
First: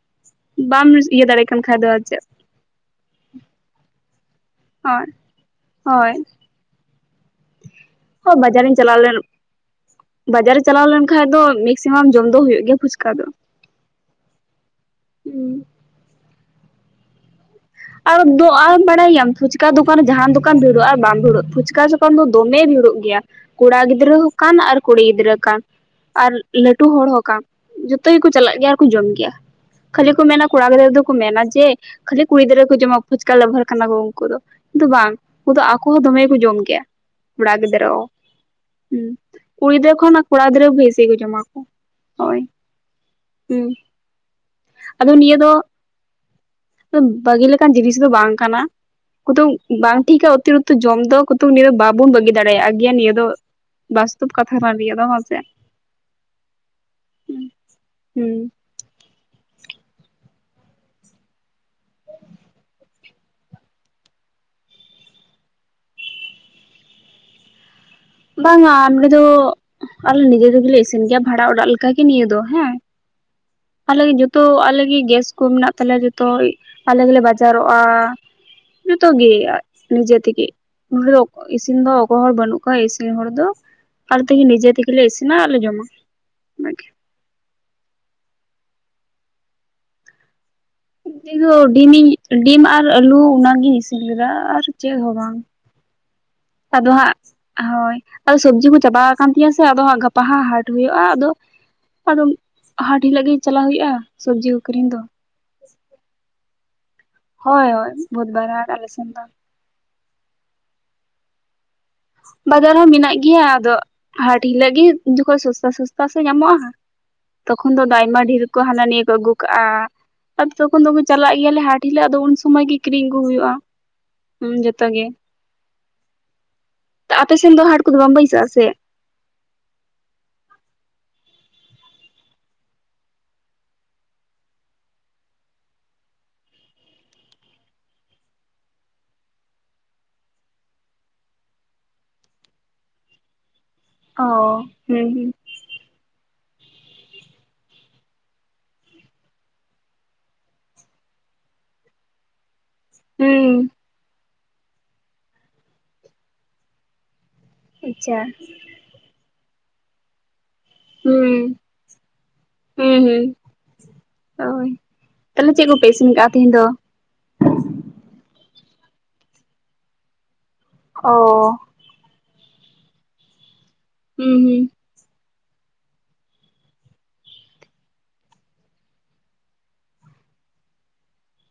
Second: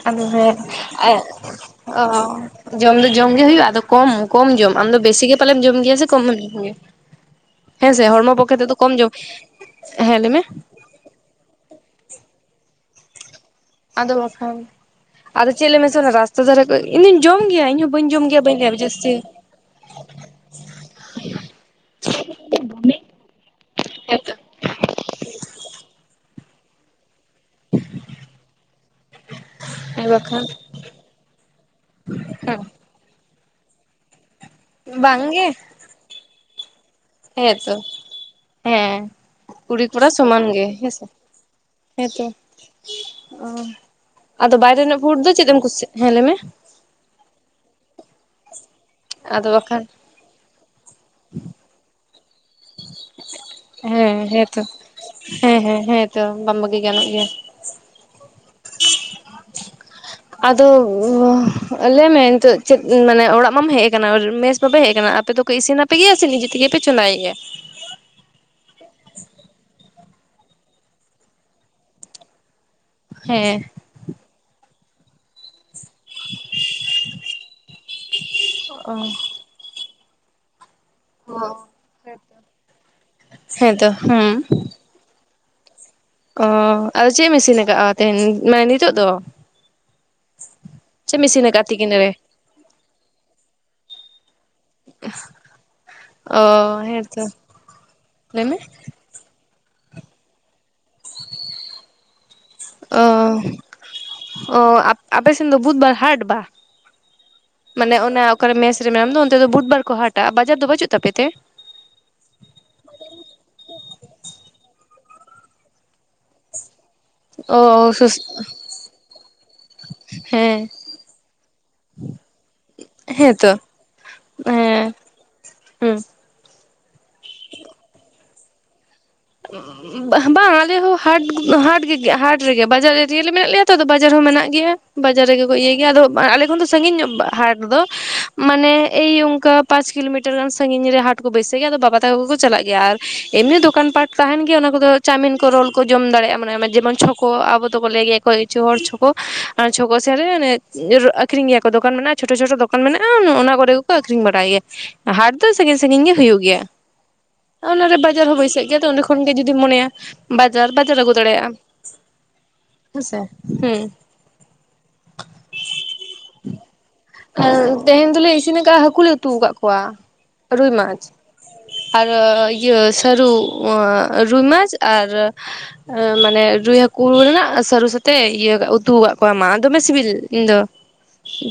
ᱟᱫᱚ ᱦᱮᱸ ᱵᱟᱢ ᱤᱭᱟᱹ ᱫᱟᱲᱮᱜ ᱠᱷᱟᱱ᱾ ᱚ ᱡᱚᱢ ᱫᱚ ᱡᱚᱢ ᱜᱮ ᱦᱩᱭᱩᱜᱼᱟ ᱟᱫᱚ ᱠᱚᱢ ᱠᱚᱢ ᱡᱚᱢ ᱟᱢ ᱫᱚ ᱵᱮᱥᱤ ᱜᱮᱢ ᱯᱟᱞᱮᱢ ᱡᱚᱢ ᱜᱮᱭᱟ ᱥᱮ ᱦᱳᱭ ᱠᱚᱢ ᱜᱮᱢ ᱡᱚᱢ ᱜᱮᱭᱟ? ᱦᱮᱸ ᱥᱮ ᱦᱚᱲᱢᱚ ᱦᱳᱭ ᱯᱚᱠᱠᱷᱮ ᱛᱮ ᱫᱚ ᱵᱟᱡᱟᱨᱤᱧ ᱠᱚᱢ ᱪᱟᱞᱟᱣ ᱡᱚᱢ᱾ ᱦᱮᱸ ᱞᱟᱹᱭ ᱢᱮ ᱠᱷᱟᱡ ᱫᱚ ᱢᱮᱠᱥᱤᱢᱟᱢ ᱡᱚᱢ ᱫᱚ ᱦᱩᱭᱩᱜ ᱜᱮᱭᱟ ᱯᱷᱩᱪᱠᱟ ᱫᱚ᱾ ᱟᱫᱚ ᱵᱟᱠᱷᱟᱱ, ᱟᱫᱚ ᱦᱩᱸ ᱪᱮᱫ ᱞᱮᱭ ᱢᱮᱥᱮ ᱚᱱᱟ ᱨᱟᱥᱛᱟ ᱫᱷᱟᱨᱮ ᱠᱷᱚᱡ ᱤᱧ ᱫᱩᱧ ᱡᱚᱢ ᱜᱮᱭᱟ ᱤᱧᱦᱳ ᱟᱨ ᱫᱚ ᱟᱨ ᱵᱟᱲᱟᱭ ᱜᱮᱭᱟᱢ ᱯᱷᱩᱪ ᱠᱟ ᱫᱳᱠᱟᱱ ᱨᱮ, ᱡᱟᱦᱟᱱ ᱫᱳᱠᱟᱱ ᱵᱷᱤᱲᱚᱜ ᱟᱨ ᱵᱟᱝ ᱵᱷᱤᱲᱚᱜ ᱯᱷᱩᱪᱠᱟ ᱫᱳᱠᱟᱱ ᱫᱚ ᱫᱳᱢᱮ ᱵᱷᱤᱲᱚᱜ ᱜᱮᱭᱟ᱾ ᱠᱚᱲᱟ ᱜᱤᱫᱽᱨᱟᱹ ᱦᱚᱸ ᱦᱮᱸᱛᱚ ᱠᱟᱱ ᱟᱨ ᱠᱩᱲᱤ ᱜᱤᱫᱽᱨᱟᱹ ᱠᱟᱱ ᱟᱨ ᱞᱟᱹᱴᱩ ᱦᱚᱲ ᱦᱚᱸ ᱠᱟᱱ ᱡᱚᱛᱚ ᱜᱮ ᱠᱩ ᱪᱟᱞᱟᱜ ᱜᱮᱭᱟ ᱟᱨ ᱠᱩ ᱡᱚᱢ ᱜᱮᱭᱟ ᱦᱮᱸ ᱾ᱠᱷᱟᱹᱞᱤ ᱠᱚ ᱵᱟᱠᱷᱟᱱ ᱢᱮᱱᱟ ᱠᱚᱲᱟ ᱜᱤᱫᱽᱨᱟᱹ ᱫᱚ ᱠᱳ ᱢᱮᱱᱟ ᱡᱮ ᱠᱷᱟᱹᱞᱤ ᱠᱩᱲᱤ ᱦᱮᱸ ᱜᱤᱫᱽᱨᱟᱹ ᱜᱮ ᱠᱚ ᱡᱚᱢᱟ ᱯᱷᱚᱪᱠᱟ ᱞᱟᱵᱷᱟᱨ ᱠᱟᱱᱟ ᱠᱚ ᱩᱱᱠᱩ ᱫᱚ, ᱠᱤᱱᱛᱩ ᱵᱟᱝ ᱵᱟᱝᱜᱮ ᱩᱱᱠᱩ ᱫᱚ ᱟᱠᱚ ᱦᱚᱸ ᱫᱚᱢᱮ ᱜᱮ ᱠᱚ ᱡᱚᱢ ᱜᱮᱭᱟ᱾ ᱠᱚᱲᱟ ᱦᱮᱸᱛᱚ ᱜᱤᱫᱽᱨᱟᱹ ᱦᱚᱸ᱾ ᱦᱮᱸ ᱠᱩᱲᱤ ᱜᱤᱫᱽᱨᱟᱹ ᱠᱷᱚᱱᱟᱜ ᱥᱚᱢᱟᱱ ᱠᱚᱲᱟ ᱜᱮ ᱜᱤᱫᱽᱨᱟᱹ ᱵᱮᱥᱤ ᱦᱮᱸᱥᱮ ᱠᱚ ᱡᱚᱢᱟ ᱠᱚ, ᱦᱮᱸᱛᱚ ᱦᱳᱭ, ᱚ ᱦᱩᱸ᱾ ᱟᱫᱚ ᱵᱟᱭᱨᱮ ᱨᱮᱱᱟᱜ ᱯᱷᱩᱰ ᱫᱚ ᱪᱮᱫ ᱮᱢ ᱠᱩᱥᱤ, ᱦᱮᱸ ᱞᱟᱹᱭ ᱢᱮ᱾ ᱵᱟᱹᱜᱤ ᱞᱮᱠᱟᱱ ᱡᱤᱱᱤᱥ ᱫᱚ ᱵᱟᱝ ᱠᱟᱱᱟ ᱾ ᱟᱫᱚ ᱠᱩᱛᱩᱠ ᱵᱟᱠᱷᱟᱱ ᱵᱟᱝ ᱴᱷᱤᱠᱟ ᱚᱛᱤ ᱨᱤᱠᱛᱚ ᱡᱚᱢ ᱫᱚ, ᱠᱩᱛᱩᱠ ᱱᱤᱭᱟᱹ ᱫᱚ ᱵᱟᱵᱚᱱ ᱵᱟᱹᱜᱤ ᱫᱟᱲᱮᱭᱟᱜᱼᱟ ᱜᱮᱭᱟ ᱱᱤᱭᱟᱹ ᱫᱚ ᱾ ᱦᱮᱸ ᱦᱮᱸᱛᱚ, ᱦᱮᱸ ᱦᱮᱸ ᱦᱮᱸᱛᱚ ᱵᱟᱝ ᱵᱟᱹᱜᱤ ᱜᱟᱱᱚᱜ ᱜᱮᱭᱟ᱾ ᱦᱩᱸ᱾ ᱟᱫᱚ ᱞᱟᱹᱭᱢᱮ ᱱᱤᱛᱳᱜ ᱪᱮᱫ ᱢᱟᱱᱮ ᱚᱲᱟᱜ ᱢᱟᱢ ᱦᱮᱡ ᱟᱠᱟᱱᱟ ᱾ ᱢᱮᱥ ᱵᱟᱵᱮ ᱦᱮᱡ ᱟᱠᱟᱱᱟ ᱟᱯᱮ ᱫᱚ? ᱠᱚ ᱤᱥᱤᱱ ᱟᱯᱮ ᱜᱮᱭᱟ ᱥᱮ ᱱᱤᱡᱮ ᱛᱮ ᱜᱮ ᱯᱮ ᱪᱚᱸᱫᱟᱭᱮᱜᱼᱟ? ᱵᱟᱝᱟ ᱱᱚᱸᱰᱮ ᱫᱚ ᱟᱞᱮ ᱱᱤᱡᱮ ᱛᱮ ᱜᱮ ᱞᱮ ᱤᱥᱤᱱ ᱜᱮᱭᱟ, ᱵᱷᱟᱲᱟ ᱚᱲᱟᱜ ᱞᱮᱠᱟ ᱜᱮ ᱱᱤᱭᱟᱹ ᱫᱚ ᱦᱮᱸ ᱾ ᱦᱮᱸ᱾ ᱟᱞᱮ ᱜᱮ ᱡᱚᱛᱚ, ᱟᱞᱮ ᱜᱮ ᱜᱮᱥ ᱠᱚ ᱢᱮᱱᱟᱜ ᱛᱟᱞᱮᱭᱟ ᱡᱚᱛ᱾ ᱛᱚ ᱟᱞᱮ ᱜᱮ ᱞᱮ ᱵᱟᱡᱟᱨᱚᱜᱼᱟ, ᱚ ᱡᱚᱛᱚ ᱜᱮ ᱱᱤᱡᱮ ᱛᱮ ᱜᱮ ᱾ ᱱᱚᱸᱰᱮ ᱫᱚ ᱤᱥᱤᱱ ᱫᱚ ᱚᱠᱚᱭ ᱦᱚᱲ ᱵᱟᱹᱱᱩᱜ ᱠᱚᱣᱟ ᱤᱥᱤᱱ ᱦᱚᱲ ᱫᱚ, ᱦᱮᱸᱛᱚ ᱟᱨ ᱦᱮᱸ ᱛᱮᱦᱮᱧ ᱱᱤᱡᱮ ᱛᱮ ᱜᱮ ᱞᱮ ᱤᱥᱤᱱᱟ ᱟᱨ ᱞᱮ ᱡᱚᱢᱟ ᱾ ᱚᱻ ᱟᱫᱚ ᱪᱮᱫ ᱮᱢ ᱤᱥᱤᱱ ᱠᱟᱜᱼᱟ ᱛᱮᱦᱮᱧ ᱢᱟᱱᱮ ᱱᱤᱛᱳᱜ ᱫᱚ? ᱪᱮᱫ ᱮᱢ ᱤᱧ ᱤᱥᱤᱱ ᱫᱚ ᱠᱟᱜᱼᱟ ᱛᱤᱠᱤᱱ ᱨᱮ? ᱰᱤᱢᱤᱧ ᱰᱤᱢ ᱟᱨ ᱟᱞᱩ ᱚᱱᱟ ᱜᱤᱧ ᱤᱥᱤᱱ ᱠᱟᱫᱟ, ᱟᱨ ᱪᱮᱫ ᱦᱚᱸ ᱵᱟᱝ᱾ ᱚ ᱟᱫᱚ ᱦᱟᱸᱜ ᱦᱮᱸᱛᱚ ᱦᱳᱭ, ᱟᱫᱚ ᱞᱟᱹᱭᱢᱮ ᱥᱚᱵᱡᱤ ᱠᱚ ᱪᱟᱵᱟ ᱟᱠᱟᱱ ᱛᱤᱧᱟᱹ ᱥᱮ ᱟᱫᱚ ᱦᱟᱸᱜ ᱜᱟ ᱯᱟ ᱦᱟᱸ ᱦᱟᱴ ᱦᱳᱭᱳᱜᱼᱟ ᱟᱫᱚ ᱟᱫᱚᱢ ᱦᱟᱴ ᱚ ᱦᱤᱞᱳᱜ ᱜᱮ ᱪᱟᱞᱟᱣ ᱦᱩᱭᱩᱜᱼᱟ ᱥᱚᱵᱽᱡᱤ ᱠᱚ ᱚ ᱠᱤᱨᱤᱧ ᱫᱚ᱾ ᱟᱯᱮ ᱥᱮᱱ ᱫᱚ ᱵᱩᱫᱷᱵᱟᱨ ᱦᱟᱴ ᱵᱟ ᱦᱳᱭ ᱦᱳᱭ ᱢᱟᱱᱮ ᱚᱱᱟ ᱵᱩᱫᱷᱵᱟᱨ ᱚᱠᱟᱨᱮ ᱦᱟᱴ ᱢᱮᱥ ᱟᱞᱮ ᱨᱮ ᱢᱮᱨᱟᱢ ᱥᱮᱱ ᱫᱚ ᱚᱱᱛᱮ ᱫᱚ ᱵᱩᱫᱵᱟᱨ ᱠᱚ ᱦᱟᱴ ᱟ, ᱵᱟᱡᱟᱨ ᱫᱚ ᱵᱟᱹᱪᱩᱜ ᱛᱟᱯᱮᱛᱮ? ᱵᱟᱡᱟᱨ ᱦᱚᱸ ᱢᱮᱱᱟᱜ ᱜᱮᱭᱟ ᱟᱫᱚ ᱦᱟᱴ ᱦᱤᱞᱟᱹᱜ ᱜᱮ ᱡᱚᱠᱷᱚᱱ ᱥᱚᱥᱛᱟ ᱥᱚᱥᱛᱟ ᱥᱮ ᱧᱟᱢᱚᱜᱼᱟ᱾ ᱚ ᱛᱚᱠᱷᱚᱱ ᱫᱚ ᱟᱭᱢᱟ ᱰᱷᱮᱨ ᱠᱚ ᱦᱟᱱᱟ ᱱᱤᱭᱟᱹ ᱠᱚ ᱟᱹᱜᱩ ᱠᱟᱜᱼᱟ᱾ ᱟᱫᱚ ᱦᱮᱸ ᱛᱚᱠᱷᱚᱱ ᱫᱚ ᱪᱟᱞᱟᱜ ᱜᱮᱭᱟᱞᱮ ᱦᱟᱴ ᱦᱤᱞᱳ ᱟᱫᱚ ᱩᱱ ᱥᱚᱢᱚᱭ ᱜᱮ ᱠᱤᱨᱤᱧ ᱟᱹᱜᱩ ᱦᱩᱭᱩᱜᱼᱟ᱾ ᱦᱮᱸᱛᱚ ᱦᱩᱸ ᱡᱚᱛᱚ ᱜᱮ᱾ ᱦᱮᱸ᱾ ᱟᱯᱮᱥᱮᱱ ᱫᱚ ᱦᱟᱴ ᱠᱚᱫᱚ ᱵᱟᱝ ᱵᱟᱹᱭᱥᱟᱹᱜ ᱟ ᱥᱮ? [unintelligible] ᱵᱟᱝ ᱟᱞᱮ ᱦᱚᱸ ᱦᱟᱴ ᱦᱟᱴ ᱦᱟᱴ ᱨᱮᱜᱮ ᱵᱟᱡᱟᱨ ᱮᱨᱤᱭᱟ ᱨᱮ ᱢᱮᱱᱟᱜ ᱞᱮᱭᱟ ᱛᱚ ᱵᱟᱡᱟᱨ ᱦᱚᱸ ᱢᱮᱱᱟᱜ ᱜᱮᱭᱟ᱾ ᱵᱟᱡᱟᱨ ᱨᱮᱜᱮ ᱠᱚ ᱤᱭᱟᱹᱭ ᱜᱮᱭᱟ ᱟᱫᱚ ᱟᱞᱮ ᱠᱷᱚᱱ ᱫᱚ ᱥᱟᱺᱜᱤᱧ ᱧᱚᱜ ᱦᱟᱴ ᱫᱚ ᱢᱟᱱᱮ ᱮᱭ ᱚᱱᱠᱟ ᱯᱟᱸᱪ ᱠᱤᱞᱳᱢᱤᱴᱟᱨ ᱜᱟᱱ ᱥᱟᱺᱜᱤᱧ ᱨᱮ ᱦᱟᱴ ᱠᱚ ᱵᱟᱹᱭᱥᱟᱹᱜ ᱜᱮᱭᱟ ᱟᱫᱚ ᱵᱟᱵᱟ ᱛᱟᱠᱚ ᱠᱚᱠᱚ ᱪᱟᱞᱟᱜ ᱜᱮᱭᱟ ᱟᱨ ᱮᱢᱱᱤ ᱫᱚᱠᱟᱱ ᱯᱟᱴ ᱚ ᱛᱟᱦᱮᱱ ᱜᱮᱭᱟ ᱚᱱᱟ ᱠᱚᱫᱚ ᱦᱩᱸ ᱦᱩᱸ ᱪᱟᱣᱢᱤᱱ ᱠᱚ ᱨᱳᱞ ᱠᱚ ᱡᱚᱢ ᱫᱟᱲᱮᱭᱟᱜᱼᱟ ᱢᱟᱱᱮ ᱡᱮᱢᱚᱱ ᱪᱷᱚᱠᱳ ᱟᱵᱚ ᱫᱚᱵᱚ ᱞᱟᱹᱭ ᱜᱮᱭᱟ ᱚᱠᱚᱭ ᱠᱤᱪᱷᱩ ᱦᱚᱲ ᱪᱷᱚᱠᱚᱳ ᱟᱨ ᱪᱷᱚᱠᱳ ᱥᱮᱱ ᱨᱮ ᱟᱠᱷᱨᱤᱧ ᱜᱮᱭᱟ ᱠᱚ ᱫᱚᱠᱟᱱ ᱢᱮᱱᱟᱜᱼᱟ ᱪᱷᱳᱴᱳ ᱪᱷᱳᱴᱳ ᱫᱚ ᱠᱟᱱ ᱢᱮᱱᱟᱜᱼᱟ ᱚᱱᱟ ᱦᱩᱸ ᱠᱚᱨᱮ ᱜᱮᱠᱚ ᱟᱹᱷᱨᱤᱧ ᱵᱟᱲᱟᱭ ᱜᱮᱭᱟ ᱦᱟᱴ ᱫᱚ ᱥᱟᱺᱜᱤᱧ ᱥᱟᱺᱜᱤᱧ ᱜᱮ ᱦᱩᱭᱩᱜ ᱜᱮᱭᱟ᱾ ᱚᱱᱟᱨᱮ ᱟᱪᱪᱷᱟ ᱵᱟᱡᱟᱨ ᱦᱚᱸ ᱵᱟᱹᱭᱥᱟᱹᱜ ᱜᱮᱭᱟ ᱛᱚ ᱚᱸᱰᱮ ᱠᱷᱚᱱᱜ ᱜᱮ ᱡᱩᱫᱤᱢ ᱢᱚᱱᱮᱭᱟ᱾ ᱵᱟᱡᱟᱨ ᱵᱟᱡᱟᱨ ᱟᱹᱜᱩ ᱫᱟᱲᱮᱭᱟᱜᱼᱟ ᱦᱩᱸ ᱟᱢ ᱦᱮᱸᱥᱮ, ᱦᱩᱸ᱾ ᱳᱭ ᱛᱟᱦᱚᱞᱮ ᱪᱮᱫ ᱠᱚᱯᱮ ᱤᱥᱤᱱ ᱠᱟᱜᱼᱟ ᱛᱮᱦᱮᱧ ᱫᱚ? ᱛᱮᱦᱮᱧ ᱫᱚᱞᱮ ᱤᱥᱤᱱ ᱟᱠᱟᱫ ᱦᱟᱹᱠᱩ ᱞᱮ ᱩᱛᱩ ᱟᱠᱟᱫ ᱠᱚᱣᱟ ᱨᱩᱭ ᱢᱟᱡᱽ᱾ ᱚ ᱟᱨ ᱤᱭᱟᱹ ᱥᱟᱹᱨᱩ ᱦᱩᱸ ᱨᱩᱭ ᱦᱩᱸ ᱢᱟᱡᱽ ᱟᱨ ᱢᱟᱱᱮ ᱨᱩᱭ ᱦᱟᱹᱠᱩ ᱨᱮᱱᱟᱜ ᱥᱟᱹᱨᱩ ᱥᱟᱛᱮᱜ ᱤᱭᱟᱹ ᱩᱛᱩ ᱟᱠᱟᱜ ᱠᱚᱣᱟ ᱢᱟ ᱫᱚᱢᱮ ᱥᱤᱵᱤᱞ ᱤᱧ ᱫᱚ᱾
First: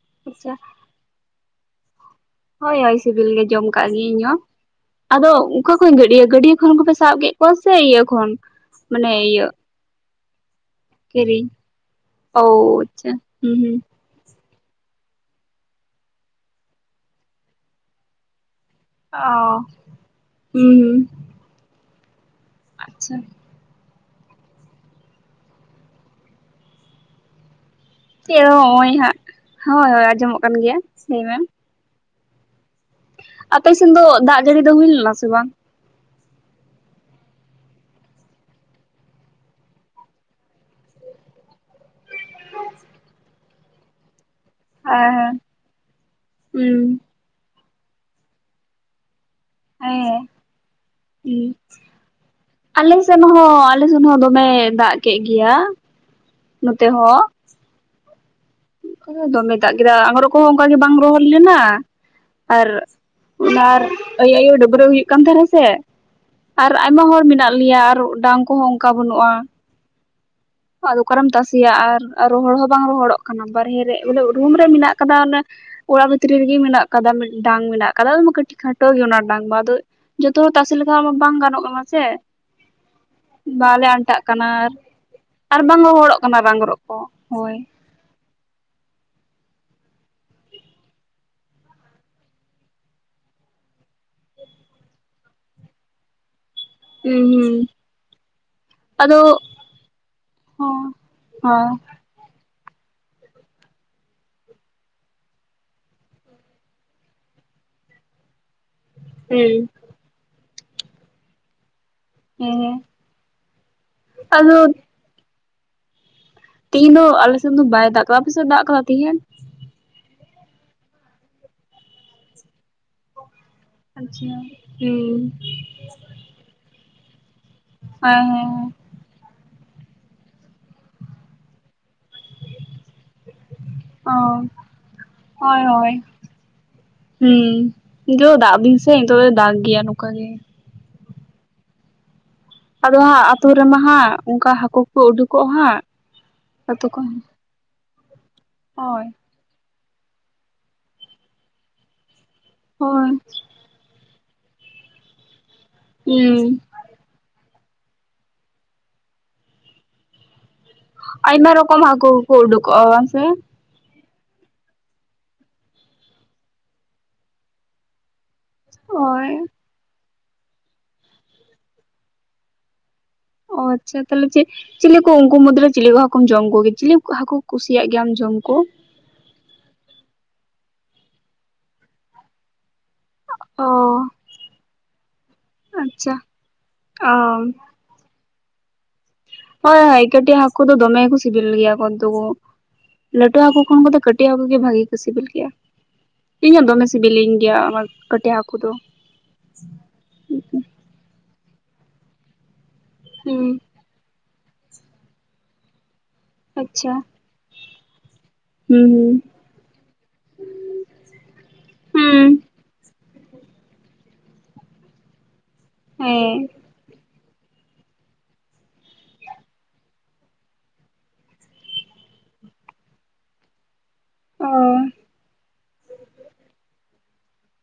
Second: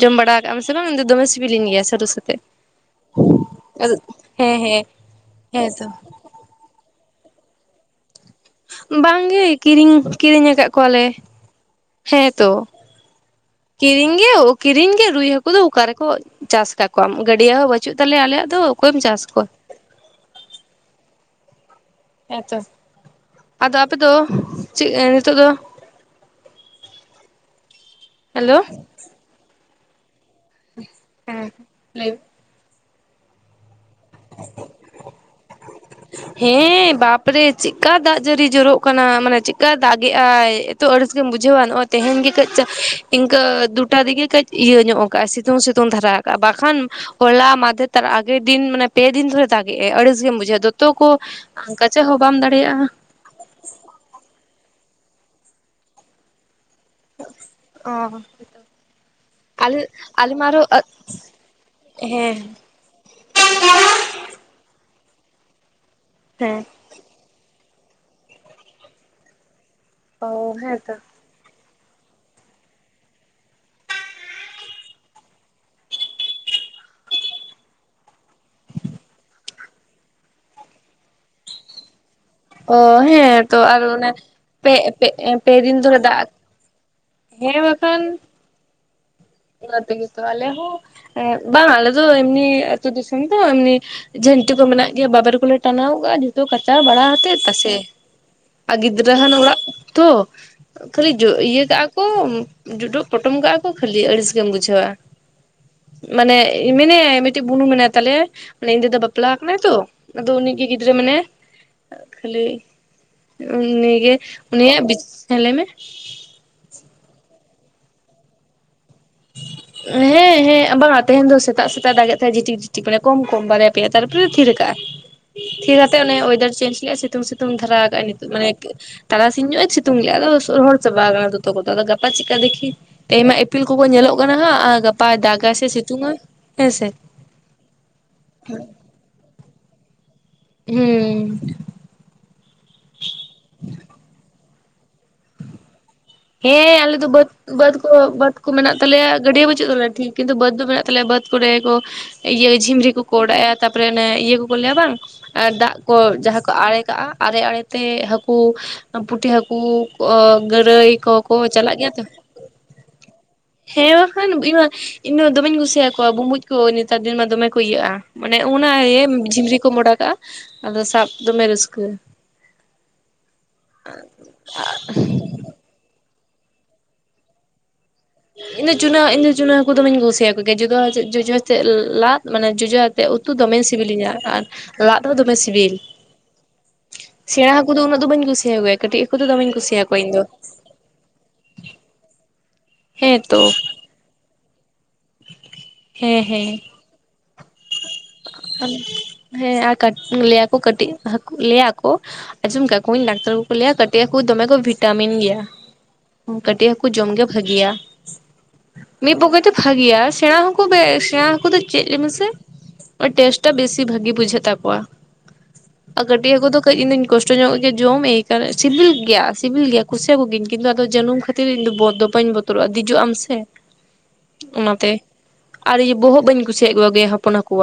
ᱡᱚᱢ ᱵᱟᱲᱟ ᱟᱪᱪᱷᱟ ᱠᱟᱜᱟᱢ ᱥᱮ ᱵᱟᱝ ᱤᱧ ᱫᱚ ᱫᱚᱢᱮ ᱥᱤᱵᱤᱞᱤᱧ ᱜᱮᱭᱟ ᱥᱟᱹᱨᱩ ᱥᱟᱛᱮᱜ᱾ ᱦᱳᱭ ᱦᱳᱭ ᱥᱤᱵᱤᱞ ᱜᱮ ᱡᱚᱢ ᱟᱠᱟᱫ ᱜᱮᱭᱤᱧ ᱤᱧ ᱦᱚᱸ ᱦᱮᱸ ᱟᱫᱚ ᱦᱮᱸ ᱚᱠᱟ ᱛᱚ ᱠᱷᱚᱡᱧ ᱜᱟᱹᱰᱭᱟᱹ ᱜᱟᱵᱤ ᱠᱷᱚᱱᱚᱱ ᱠᱚᱯᱮ ᱥᱟᱵ ᱠᱮᱫ ᱠᱚᱣᱟ ᱥᱮ ᱤᱭᱟᱹ ᱠᱷᱚᱱ? ᱢᱟᱱᱮ ᱵᱟᱝᱜᱮ ᱤᱭᱟᱹ ᱠᱤᱨᱤᱧ ᱠᱤᱨᱤᱧ ᱠᱟᱜ ᱠᱚᱣᱟ ᱞᱮ ᱠᱤᱨᱤᱧ ᱦᱮᱸ ᱚ ᱛᱚ ᱟᱪᱪᱷᱟ ᱦᱩᱸ ᱦᱩᱸ ᱠᱤᱨᱤᱧ [unintelligible] ᱜᱮ ᱠᱤᱨᱤᱧ ᱜᱮ ᱨᱩᱭ ᱦᱟᱹᱠᱩ ᱫᱚ ᱚᱠᱟ ᱨᱮᱠᱚ ᱪᱟᱥ ᱠᱟᱠᱚᱣᱟᱢ ᱜᱟᱹᱰᱭ ᱦᱚᱸ ᱵᱟᱹᱪᱩᱜ ᱛᱟᱞᱮᱭᱟ ᱟᱞᱮᱭᱟᱜ ᱫᱚ ᱚᱠᱚᱭᱮᱢ ᱪᱟᱥ ᱠᱚᱣᱟ ᱚ ᱦᱩᱸ᱾ ᱦᱮᱸᱛᱚ᱾ ᱟᱪᱪᱷᱟ᱾ ᱟᱫᱚ ᱟᱯᱮ ᱫᱚ ᱪᱮᱫ ᱱᱤᱛᱳᱜ ᱫᱚ ᱪᱮᱜ ᱦᱮᱞᱳ ᱱᱚᱸᱜᱼᱚᱭ ᱦᱟᱸᱜ ᱦᱳᱭ ᱟᱸᱡᱚᱢᱚᱜ ᱠᱟᱱ ᱜᱮᱭᱟ᱾ ᱞᱟᱹᱭ ᱢᱮ ᱦᱮᱸ ᱞᱟᱹᱭ ᱢᱮ᱾ ᱟᱯᱮ ᱥᱮᱱ ᱫᱚ ᱫᱟᱜ ᱡᱟᱹᱲᱤ ᱫᱚ ᱦᱩᱭ ᱞᱮᱱᱟ ᱥᱮ ᱵᱟᱝ? ᱦᱮᱸ ᱵᱟᱯᱨᱮ ᱪᱮᱫᱠᱟ ᱫᱟᱜ ᱡᱟᱹᱲᱤ ᱡᱚᱨᱚᱜ ᱠᱟᱱᱟ ᱢᱟᱱᱮ ᱪᱮᱫᱠᱟᱭ ᱫᱟᱜ ᱜᱮᱜᱟᱭ, ᱛᱚ ᱟᱹᱲᱮᱥ ᱜᱮᱢ ᱵᱩᱡᱷᱟᱹᱣᱟ ᱱᱚᱸᱜᱼᱚᱭ ᱛᱮᱦᱮᱧ ᱜᱮ ᱠᱟᱹᱡ ᱤᱱᱠᱟᱹ ᱫᱩᱴᱟ ᱛᱮᱜᱮ ᱠᱟᱹᱡ ᱤᱭᱟᱹ ᱧᱚᱜ ᱦᱮᱸ ᱠᱟᱜᱼᱟ ᱦᱮᱸ ᱥᱤᱛᱩᱝ ᱥᱤᱛᱩᱝ ᱫᱷᱟᱨᱟ ᱠᱟᱜᱼᱟ, ᱵᱟᱠᱷᱟᱱ ᱦᱩᱸ ᱦᱚᱞᱟ ᱢᱟᱫᱷᱮᱨ ᱛᱟ ᱟᱜᱮᱨ ᱫᱤᱱ ᱢᱟᱱᱮ ᱯᱮ ᱫᱤᱱ ᱫᱷᱚᱨᱮ ᱫᱟᱜᱮᱜᱼᱟᱭ ᱦᱮᱸ ᱟᱹᱲᱤᱥ ᱜᱮᱢ ᱵᱩᱡᱷᱟᱹᱣᱟ ᱫᱚᱛᱚ ᱠᱚ ᱦᱩᱸ ᱠᱟᱪᱟ ᱦᱚᱸ ᱵᱟᱢ ᱫᱟᱲᱮᱭᱟᱜᱼᱟ᱾ ᱟᱞᱮ ᱥᱮᱱ ᱦᱚᱸ ᱟᱞᱮ ᱥᱮᱱ ᱦᱚᱸ ᱫᱚᱢᱮ ᱫᱟᱜ ᱠᱮᱜ ᱜᱮᱭᱟ ᱱᱚᱛᱮ ᱦᱚᱸ᱾ ᱚ ᱦᱳᱭ ᱛᱚ᱾ ᱠᱚᱨᱮ ᱫᱚᱢᱮ ᱫᱟᱜ ᱠᱮᱫᱟᱭ ᱟᱸᱜᱨᱚ ᱠᱚᱦᱚᱸ ᱚᱱᱠᱟ ᱜᱮ ᱵᱟᱝ ᱨᱚᱦᱚᱲ ᱞᱮᱱᱟ ᱦᱮᱸ ᱟᱨ ᱚᱱᱟ ᱟᱭ ᱟᱭᱳ ᱰᱟᱹᱵᱨᱟᱹ ᱦᱩᱭᱩᱜ ᱠᱟᱱ ᱛᱟᱦᱮᱸᱱᱟ ᱥᱮ ᱦᱮᱸ ᱟᱨ ᱟᱭᱢᱟ ᱦᱚᱲ ᱢᱮᱱᱟᱜ ᱞᱮᱭᱟ ᱟᱨ ᱰᱟᱝ ᱠᱚᱦᱚᱸ ᱚᱱᱠᱟ ᱵᱟᱹᱱᱩᱜᱼᱟ, ᱚ᱾ ᱦᱮᱸᱛᱚ ᱟᱫᱚ ᱚᱠᱟᱨᱮᱢ ᱛᱟᱥᱮᱭᱟ ᱟᱨ ᱨᱚᱦᱚᱲ ᱦᱚᱸ ᱵᱟᱝ ᱨᱚᱦᱚᱲᱚᱜ ᱠᱟᱱᱟ ᱵᱟᱨᱦᱮ ᱨᱮ ᱵᱚᱞᱮ ᱨᱩᱢ ᱨᱮ ᱢᱮᱱᱟᱜ ᱠᱟᱫᱟ ᱚᱱᱮ ᱚᱲᱟᱜ ᱵᱷᱤᱛᱨᱤ ᱨᱮᱜᱮ ᱢᱮᱱᱟᱜ ᱠᱟᱫᱟ ᱰᱟᱝ ᱢᱮᱱᱟᱜ ᱠᱟᱫᱟ ᱠᱟᱹᱴᱤᱡ ᱠᱷᱟᱴᱚ ᱜᱮ ᱚᱱᱟ ᱰᱟᱝ ᱫᱚ ᱟᱫᱚ ᱡᱷᱚᱛᱚ ᱦᱚᱲ ᱛᱟᱥᱮ ᱞᱮᱠᱷᱟ ᱵᱟᱝ ᱜᱟᱱᱚᱜᱼᱟ ᱥᱮ? ᱚ ᱦᱮᱸ ᱛᱚ ᱟᱨ ᱵᱟᱞᱮ ᱚᱱᱮ ᱟᱱᱴᱟᱜ ᱯᱮ ᱯᱮ ᱯᱮᱫᱤᱱ ᱫᱷᱚᱨᱮ ᱫᱟᱜ ᱟᱝᱨᱚᱜ ᱠᱚ᱾ ᱦᱮᱸ ᱦᱳᱭ ᱵᱟᱠᱷᱟᱱ᱾ ᱚᱱᱠᱟ ᱛᱮᱜᱮ ᱛᱚ ᱟᱞᱮ ᱦᱚᱸ ᱮᱸᱫ ᱵᱟᱝ ᱟᱞᱮ ᱫᱚ ᱮᱢᱱᱤ ᱟᱛᱩ ᱫᱤᱥᱚᱢ ᱫᱚ ᱮᱢᱱᱤ ᱡᱷᱟᱹᱱᱴᱤ ᱠᱚ ᱢᱮᱱᱟᱜ ᱜᱮᱭᱟ ᱵᱟᱵᱮᱨ ᱠᱚᱞᱮ ᱴᱟᱱᱟᱣ ᱠᱟᱜᱼᱟ ᱡᱚᱛᱚ ᱠᱟᱪᱟᱣ ᱵᱟᱲᱟᱣ ᱦᱩᱸ ᱠᱛᱮᱫ ᱦᱩᱸ ᱛᱟᱥᱮ᱾ ᱟ ᱜᱤᱫᱽᱨᱟᱹ ᱟᱫᱚ ᱦᱟᱱ ᱚᱲᱟᱜ ᱛᱚ ᱦᱚᱸ ᱠᱷᱟᱹᱞᱤ ᱡᱚ ᱤᱭᱟᱹ ᱦᱚᱸ ᱠᱟᱜ ᱠᱚ ᱡᱩᱰᱩᱜ ᱯᱚᱴᱚᱢ ᱠᱟᱜᱼᱟ ᱠᱚ ᱠᱷᱟᱹᱞᱤ ᱟᱹᱲᱤᱥ ᱜᱮᱢ ᱵᱩᱡᱷᱟᱹᱣᱟ᱾ ᱢᱟᱱᱮ ᱢᱤᱱᱮ ᱢᱤᱫᱴᱤᱡ ᱵᱩᱱᱩ ᱢᱮᱱᱟᱭ ᱛᱟᱞᱮᱭᱟ ᱢᱟᱱᱮ ᱤᱧ ᱫᱟᱫᱟ ᱵᱟ ᱯᱞᱟ ᱠᱟᱱᱟᱭ ᱦᱩᱸ ᱛᱚ ᱟᱫᱚ ᱩᱱᱤ ᱜᱮ ᱜᱤᱫᱽᱨᱟᱹ ᱢᱮᱱᱟᱭᱟ᱾ ᱠᱷᱟᱹᱞᱤ ᱦᱮᱸ ᱦᱮᱸ ᱩᱱᱤᱜᱮ ᱟᱫᱚ ᱩᱱᱤᱭᱟᱜ ᱵᱤᱡ ᱦᱮᱸ ᱞᱟᱹᱭ ᱢᱮ᱾ ᱛᱮᱤᱦᱧ ᱫᱚ ᱟᱞᱮᱥᱮᱫ ᱫᱚ ᱵᱟᱭ ᱫᱟᱜ ᱠᱟᱫᱟ ᱟᱯᱮᱥᱮᱫ ᱫᱟᱜ ᱠᱟᱫᱟᱭ ᱛᱤᱦᱤᱧ? ᱦᱮᱸ ᱦᱮᱸ ᱵᱟᱝᱟ ᱛᱮᱦᱮᱧ ᱫᱚ ᱥᱮᱛᱟᱜ ᱥᱮᱛᱟᱜ ᱫᱟᱜᱮᱫ ᱛᱟᱦᱮᱸᱡ ᱡᱷᱤᱴᱤᱠ ᱡᱷᱤᱴᱤᱠ ᱢᱟᱱᱮ ᱠᱚᱢ ᱠᱚᱢ ᱛᱮ ᱛᱟᱨᱯᱚᱨᱮ ᱟᱪᱪᱷᱟ ᱛᱷᱤᱨ ᱦᱩᱸ ᱠᱟᱫᱟᱜᱼᱟᱭ᱾ ᱛᱮ ᱚᱱᱮ ᱚᱭᱮᱫᱟᱨ ᱪᱮᱧᱡᱽᱡ ᱞᱮᱜᱼᱟ ᱥᱤᱛᱩᱝ ᱥᱤᱛᱩᱝ ᱫᱷᱟᱨᱟ ᱠᱟᱫᱟᱭ ᱦᱮᱸ ᱱᱤᱛᱚᱜ ᱢᱟᱱᱮ ᱦᱮᱸ ᱛᱟᱨᱟᱥᱤᱧ ᱧᱚᱜ ᱥᱤᱛᱩᱝ ᱞᱮᱜᱼᱟ ᱟᱫᱚ ᱨᱚᱦᱚᱲ ᱪᱟᱵᱟ ᱠᱟᱱᱟ ᱫᱚᱛᱚ ᱠᱚᱛᱮ ᱟᱫᱚ ᱜᱟᱯᱟ ᱪᱤᱫᱠᱟ ᱫᱮᱠᱷᱤ ᱛᱮᱦᱮᱸᱧ ᱢᱟ ᱤᱯᱤᱞ ᱠᱚᱠᱚ ᱧᱮ ᱚ ᱞᱚᱜ ᱠᱟᱱᱟ ᱦᱟᱸᱜ ᱜᱟᱯᱟᱭ ᱫᱟᱜᱼᱟ ᱦᱳᱭ ᱥᱮ ᱦᱳᱭ ᱥᱤᱛᱩᱝᱼᱟ ᱦᱮᱸᱥᱮ? ᱦᱩᱸ ᱱᱤᱛᱚᱜ ᱫᱚ ᱫᱟᱜ ᱫᱤᱱ ᱥᱮ ᱱᱤᱛᱚᱜ ᱫᱚ ᱫᱟᱜ ᱜᱮᱭᱟ ᱱᱚᱝᱠᱟ ᱜᱮ᱾ ᱦᱩᱸ᱾ ᱟᱫᱚ ᱦᱟᱸᱜ ᱟᱛᱩ ᱨᱮᱢᱟ ᱦᱟᱸᱜ ᱚᱝᱠᱟ ᱦᱟᱹᱠᱩ ᱠᱚ ᱩᱰᱩᱠᱚᱜᱼᱟ ᱦᱟᱸᱜ, ᱦᱮᱸ ᱟᱛᱳ ᱟᱞᱮ ᱫᱚ ᱠᱷᱚᱱ ᱵᱟᱹᱫᱽ ᱵᱟᱹᱫᱽ ᱠᱚ ᱵᱟᱹᱫᱽ ᱠᱚ ᱢᱮᱱᱟᱜ ᱦᱳᱭ ᱛᱟᱞᱮᱭᱟ ᱜᱟᱹᱰᱭᱟᱹ ᱵᱟᱹᱪᱩᱜ ᱛᱟᱞᱮᱭᱟ, ᱴᱷᱤᱠ ᱠᱤᱱᱛᱩ ᱵᱟᱹᱫᱽ ᱫᱚ ᱢᱮᱱᱟᱜ ᱛᱟᱞᱮᱭᱟ ᱵᱟᱹᱫᱽ ᱠᱚᱨᱮ ᱠᱚ ᱤᱭᱟᱹ ᱡᱷᱤᱢᱨᱤ ᱦᱳᱭ ᱠᱩᱠᱩ ᱚᱰᱟᱣᱮᱜ ᱟᱨ ᱛᱟᱯᱚᱨᱮ ᱚᱱᱮ ᱤᱭᱟᱹ ᱠᱚᱠᱚ ᱞᱟᱹᱭᱟ ᱵᱟᱝ ᱟᱨ ᱫᱟᱜᱽ ᱠᱚ ᱡᱟᱦᱟᱸ ᱦᱩᱸ ᱠᱚ ᱟᱲᱮ ᱠᱟᱜᱼᱟ ᱟᱨᱮ ᱟᱲᱮᱛᱮ ᱦᱟᱹᱠᱩ ᱯᱩᱴᱷᱤ ᱦᱟᱹᱠᱩ ᱠᱚ ᱜᱟᱹᱨᱟᱹᱭ ᱠᱚᱠᱚ ᱟᱭᱢᱟ ᱪᱟᱞᱟᱜ ᱨᱚᱠᱚᱢ ᱜᱮᱭᱟ ᱛᱚ ᱦᱟᱹᱠᱩ ᱠᱚᱠᱚ ᱩᱰᱩᱠᱚᱜᱼᱟ ᱵᱟᱝ ᱥᱮ, ᱦᱮᱸ ᱵᱟᱠᱷᱟᱱ ᱤᱧᱢᱟ ᱤᱧ ᱦᱚᱸ ᱫᱚᱢᱮᱧ ᱠᱩᱥᱤ ᱟᱠᱚᱣᱟ ᱵᱩᱢᱵᱩᱡ ᱠᱚ ᱱᱮᱛᱟᱨ ᱫᱤᱱ ᱢᱟ ᱫᱚᱢᱮ ᱠᱚ ᱤᱭᱟᱹᱜᱼᱟ᱾ ᱢᱟᱱᱮ ᱚᱱᱟ ᱦᱳᱭ ᱡᱷᱤᱢᱨᱤ ᱠᱚᱢ ᱚᱰᱟᱣ ᱠᱟᱜᱼᱟ ᱟᱫᱚ ᱥᱟᱵ ᱫᱚᱢᱮ ᱨᱟᱹᱥᱠᱟᱹ᱾ ᱚ ᱟᱪᱪᱷᱟ ᱛᱟᱦᱞᱮ ᱪᱮᱞᱮ ᱠᱚ ᱩᱱᱠᱩ ᱢᱩᱫᱽᱨᱮ ᱪᱮᱞᱮ ᱠᱚ ᱦᱟᱹᱠᱚᱢ ᱡᱚᱢ ᱠᱚᱜᱮᱭᱟ ᱪᱤᱞᱤ ᱦᱟᱹᱠᱩ ᱠᱩᱥᱤᱭᱟᱜ ᱜᱮᱭᱟᱢ ᱡᱚᱢ ᱠᱚ? ᱤᱧ ᱫᱚ ᱪᱩᱱᱟᱹ ᱤᱧᱫᱚ ᱪᱩᱱᱟᱹ ᱦᱟᱹᱠᱩ ᱫᱚᱢᱮᱧ ᱠᱩᱥᱤᱭᱟᱠᱚ ᱜᱮᱭᱟ ᱡᱩᱫᱟᱹ ᱡᱚᱡᱚ ᱟᱛᱮ ᱞᱟᱫ ᱢᱟᱱᱮ ᱡᱚᱡᱚ ᱛᱮ ᱩᱛᱩ ᱫᱚᱢᱮ ᱚ ᱥᱤᱵᱤᱞᱤᱧᱟ ᱟᱨ ᱞᱟᱫ ᱦᱚᱸ ᱫᱚᱢᱮ ᱥᱤᱵᱤᱞ᱾ ᱟᱪᱪᱷᱟ ᱚ ᱥᱮᱬᱟ ᱦᱟᱹᱠᱩ ᱫᱚ ᱩᱱᱟᱹᱜ ᱫᱚ ᱵᱟᱹᱧ ᱠᱩᱥᱤᱭᱟᱠᱚ ᱜᱮᱭᱟ᱾ ᱠᱟᱹᱴᱤᱜ ᱦᱟᱹᱠᱩ ᱫᱚ ᱫᱚᱢᱮᱧ ᱦᱳᱭ ᱠᱩᱥᱤᱭᱟᱠᱚᱣᱟ ᱦᱳᱭ ᱤᱧ ᱫᱚ ᱠᱟᱹᱴᱤᱜ ᱦᱟᱹᱠᱩ ᱫᱚ ᱫᱚᱢᱮ ᱠᱚ ᱥᱤᱵᱤᱞ ᱜᱮᱭᱟ ᱠᱚ [unintelligible] ᱦᱮᱸ ᱞᱟᱹᱴᱩ ᱛᱚ ᱦᱟᱹᱠᱩ ᱠᱷᱚᱱ ᱠᱚᱫᱚ ᱠᱟᱹᱴᱤᱜ ᱴᱤᱜ ᱦᱟᱹᱠᱩ ᱠᱚᱜᱮ ᱵᱷᱟᱜᱮ ᱠᱚ ᱥᱤᱵᱤᱞ ᱜᱮᱭᱟ ᱦᱮᱸ ᱦᱮᱸ ᱤᱧ ᱦᱚᱸ ᱫᱚᱢᱮ ᱥᱤᱵᱤᱞᱤᱧ ᱜᱮᱭᱟ [unintelligible] ᱫᱚ ᱦᱮᱸ ᱟᱨ ᱠᱟᱹᱴ ᱞᱟᱹᱭᱟᱠᱚ ᱠᱟᱹᱴᱤᱜ ᱦᱟᱹᱠᱩ ᱞᱟᱹᱭᱟᱠᱚ ᱟᱸᱡᱚᱢ ᱠᱟ ᱰᱟᱠᱛᱟᱨ ᱦᱩᱸ ᱠᱚᱠᱚ ᱞᱟᱹᱭᱟ ᱠᱟᱹᱴᱤᱜ ᱦᱟᱹᱠᱩ ᱫᱚᱢᱮ ᱠᱚ ᱵᱷᱤᱴᱟᱢᱤᱱ ᱜᱮᱭᱟ ᱠᱟᱹᱴᱤᱜ ᱦᱟᱹᱠᱩ ᱟᱪᱪᱷᱟ ᱡᱚᱢ ᱜᱮ ᱵᱷᱟᱹᱜᱤᱭᱟ, ᱦᱩᱸ ᱢᱤᱫ ᱯᱚᱠᱮᱛᱮ ᱵᱷᱟᱜᱤᱭᱟ ᱥᱮᱬᱟ ᱦᱟᱹᱠᱩ ᱵᱮ ᱥᱮᱬᱟ ᱦᱟᱹᱠᱩ ᱫᱚ ᱪᱮᱜ ᱞᱮ ᱦᱩᱸ ᱢᱮᱥᱮ ᱴᱮᱥᱴᱟᱜ ᱵᱮᱥᱤ ᱵᱷᱟᱜᱤ ᱵᱩᱡᱷᱟᱹᱜ ᱛᱟᱠᱚᱣᱟ ᱦᱩᱸ ᱟ ᱠᱟᱹᱴᱤᱜ ᱦᱮᱸ ᱦᱟᱹᱠᱩ ᱫᱚ ᱠᱟᱹᱡ ᱤᱧᱫᱚᱧ ᱠᱚᱥᱴ ᱧᱚᱜ ᱜᱮ ᱡᱚᱢ ᱮᱠᱟᱞ ᱥᱤᱵᱤᱞ ᱜᱮᱭᱟ ᱥᱤᱵᱤᱞ ᱜᱮᱭᱟ ᱠᱩᱥᱤᱭᱟᱠᱚ ᱜᱤᱭᱟᱹᱧ ᱠᱤᱱᱛᱩ ᱟᱫᱚ ᱡᱟᱹᱱᱩᱢ ᱠᱷᱟᱹᱛᱤᱨ ᱤᱧ ᱫᱚ ᱵᱚᱫ ᱫᱚ ᱵᱟᱹᱧ ᱵᱚᱛ ᱵᱚᱛᱚᱨᱚᱜᱼᱟ ᱫᱤᱡᱚᱜ ᱟᱢ ᱥᱮ, ᱚ ᱚᱱᱟᱛᱮ ᱟᱨ ᱤᱭᱟᱹ ᱵᱚᱦᱚᱜ ᱵᱟᱹᱧ ᱠᱩᱥᱤᱭᱟᱜ ᱠᱚᱜᱮᱭᱟ ᱦᱚᱯᱚᱱ ᱦᱟᱹᱠᱩᱣᱟᱜ᱾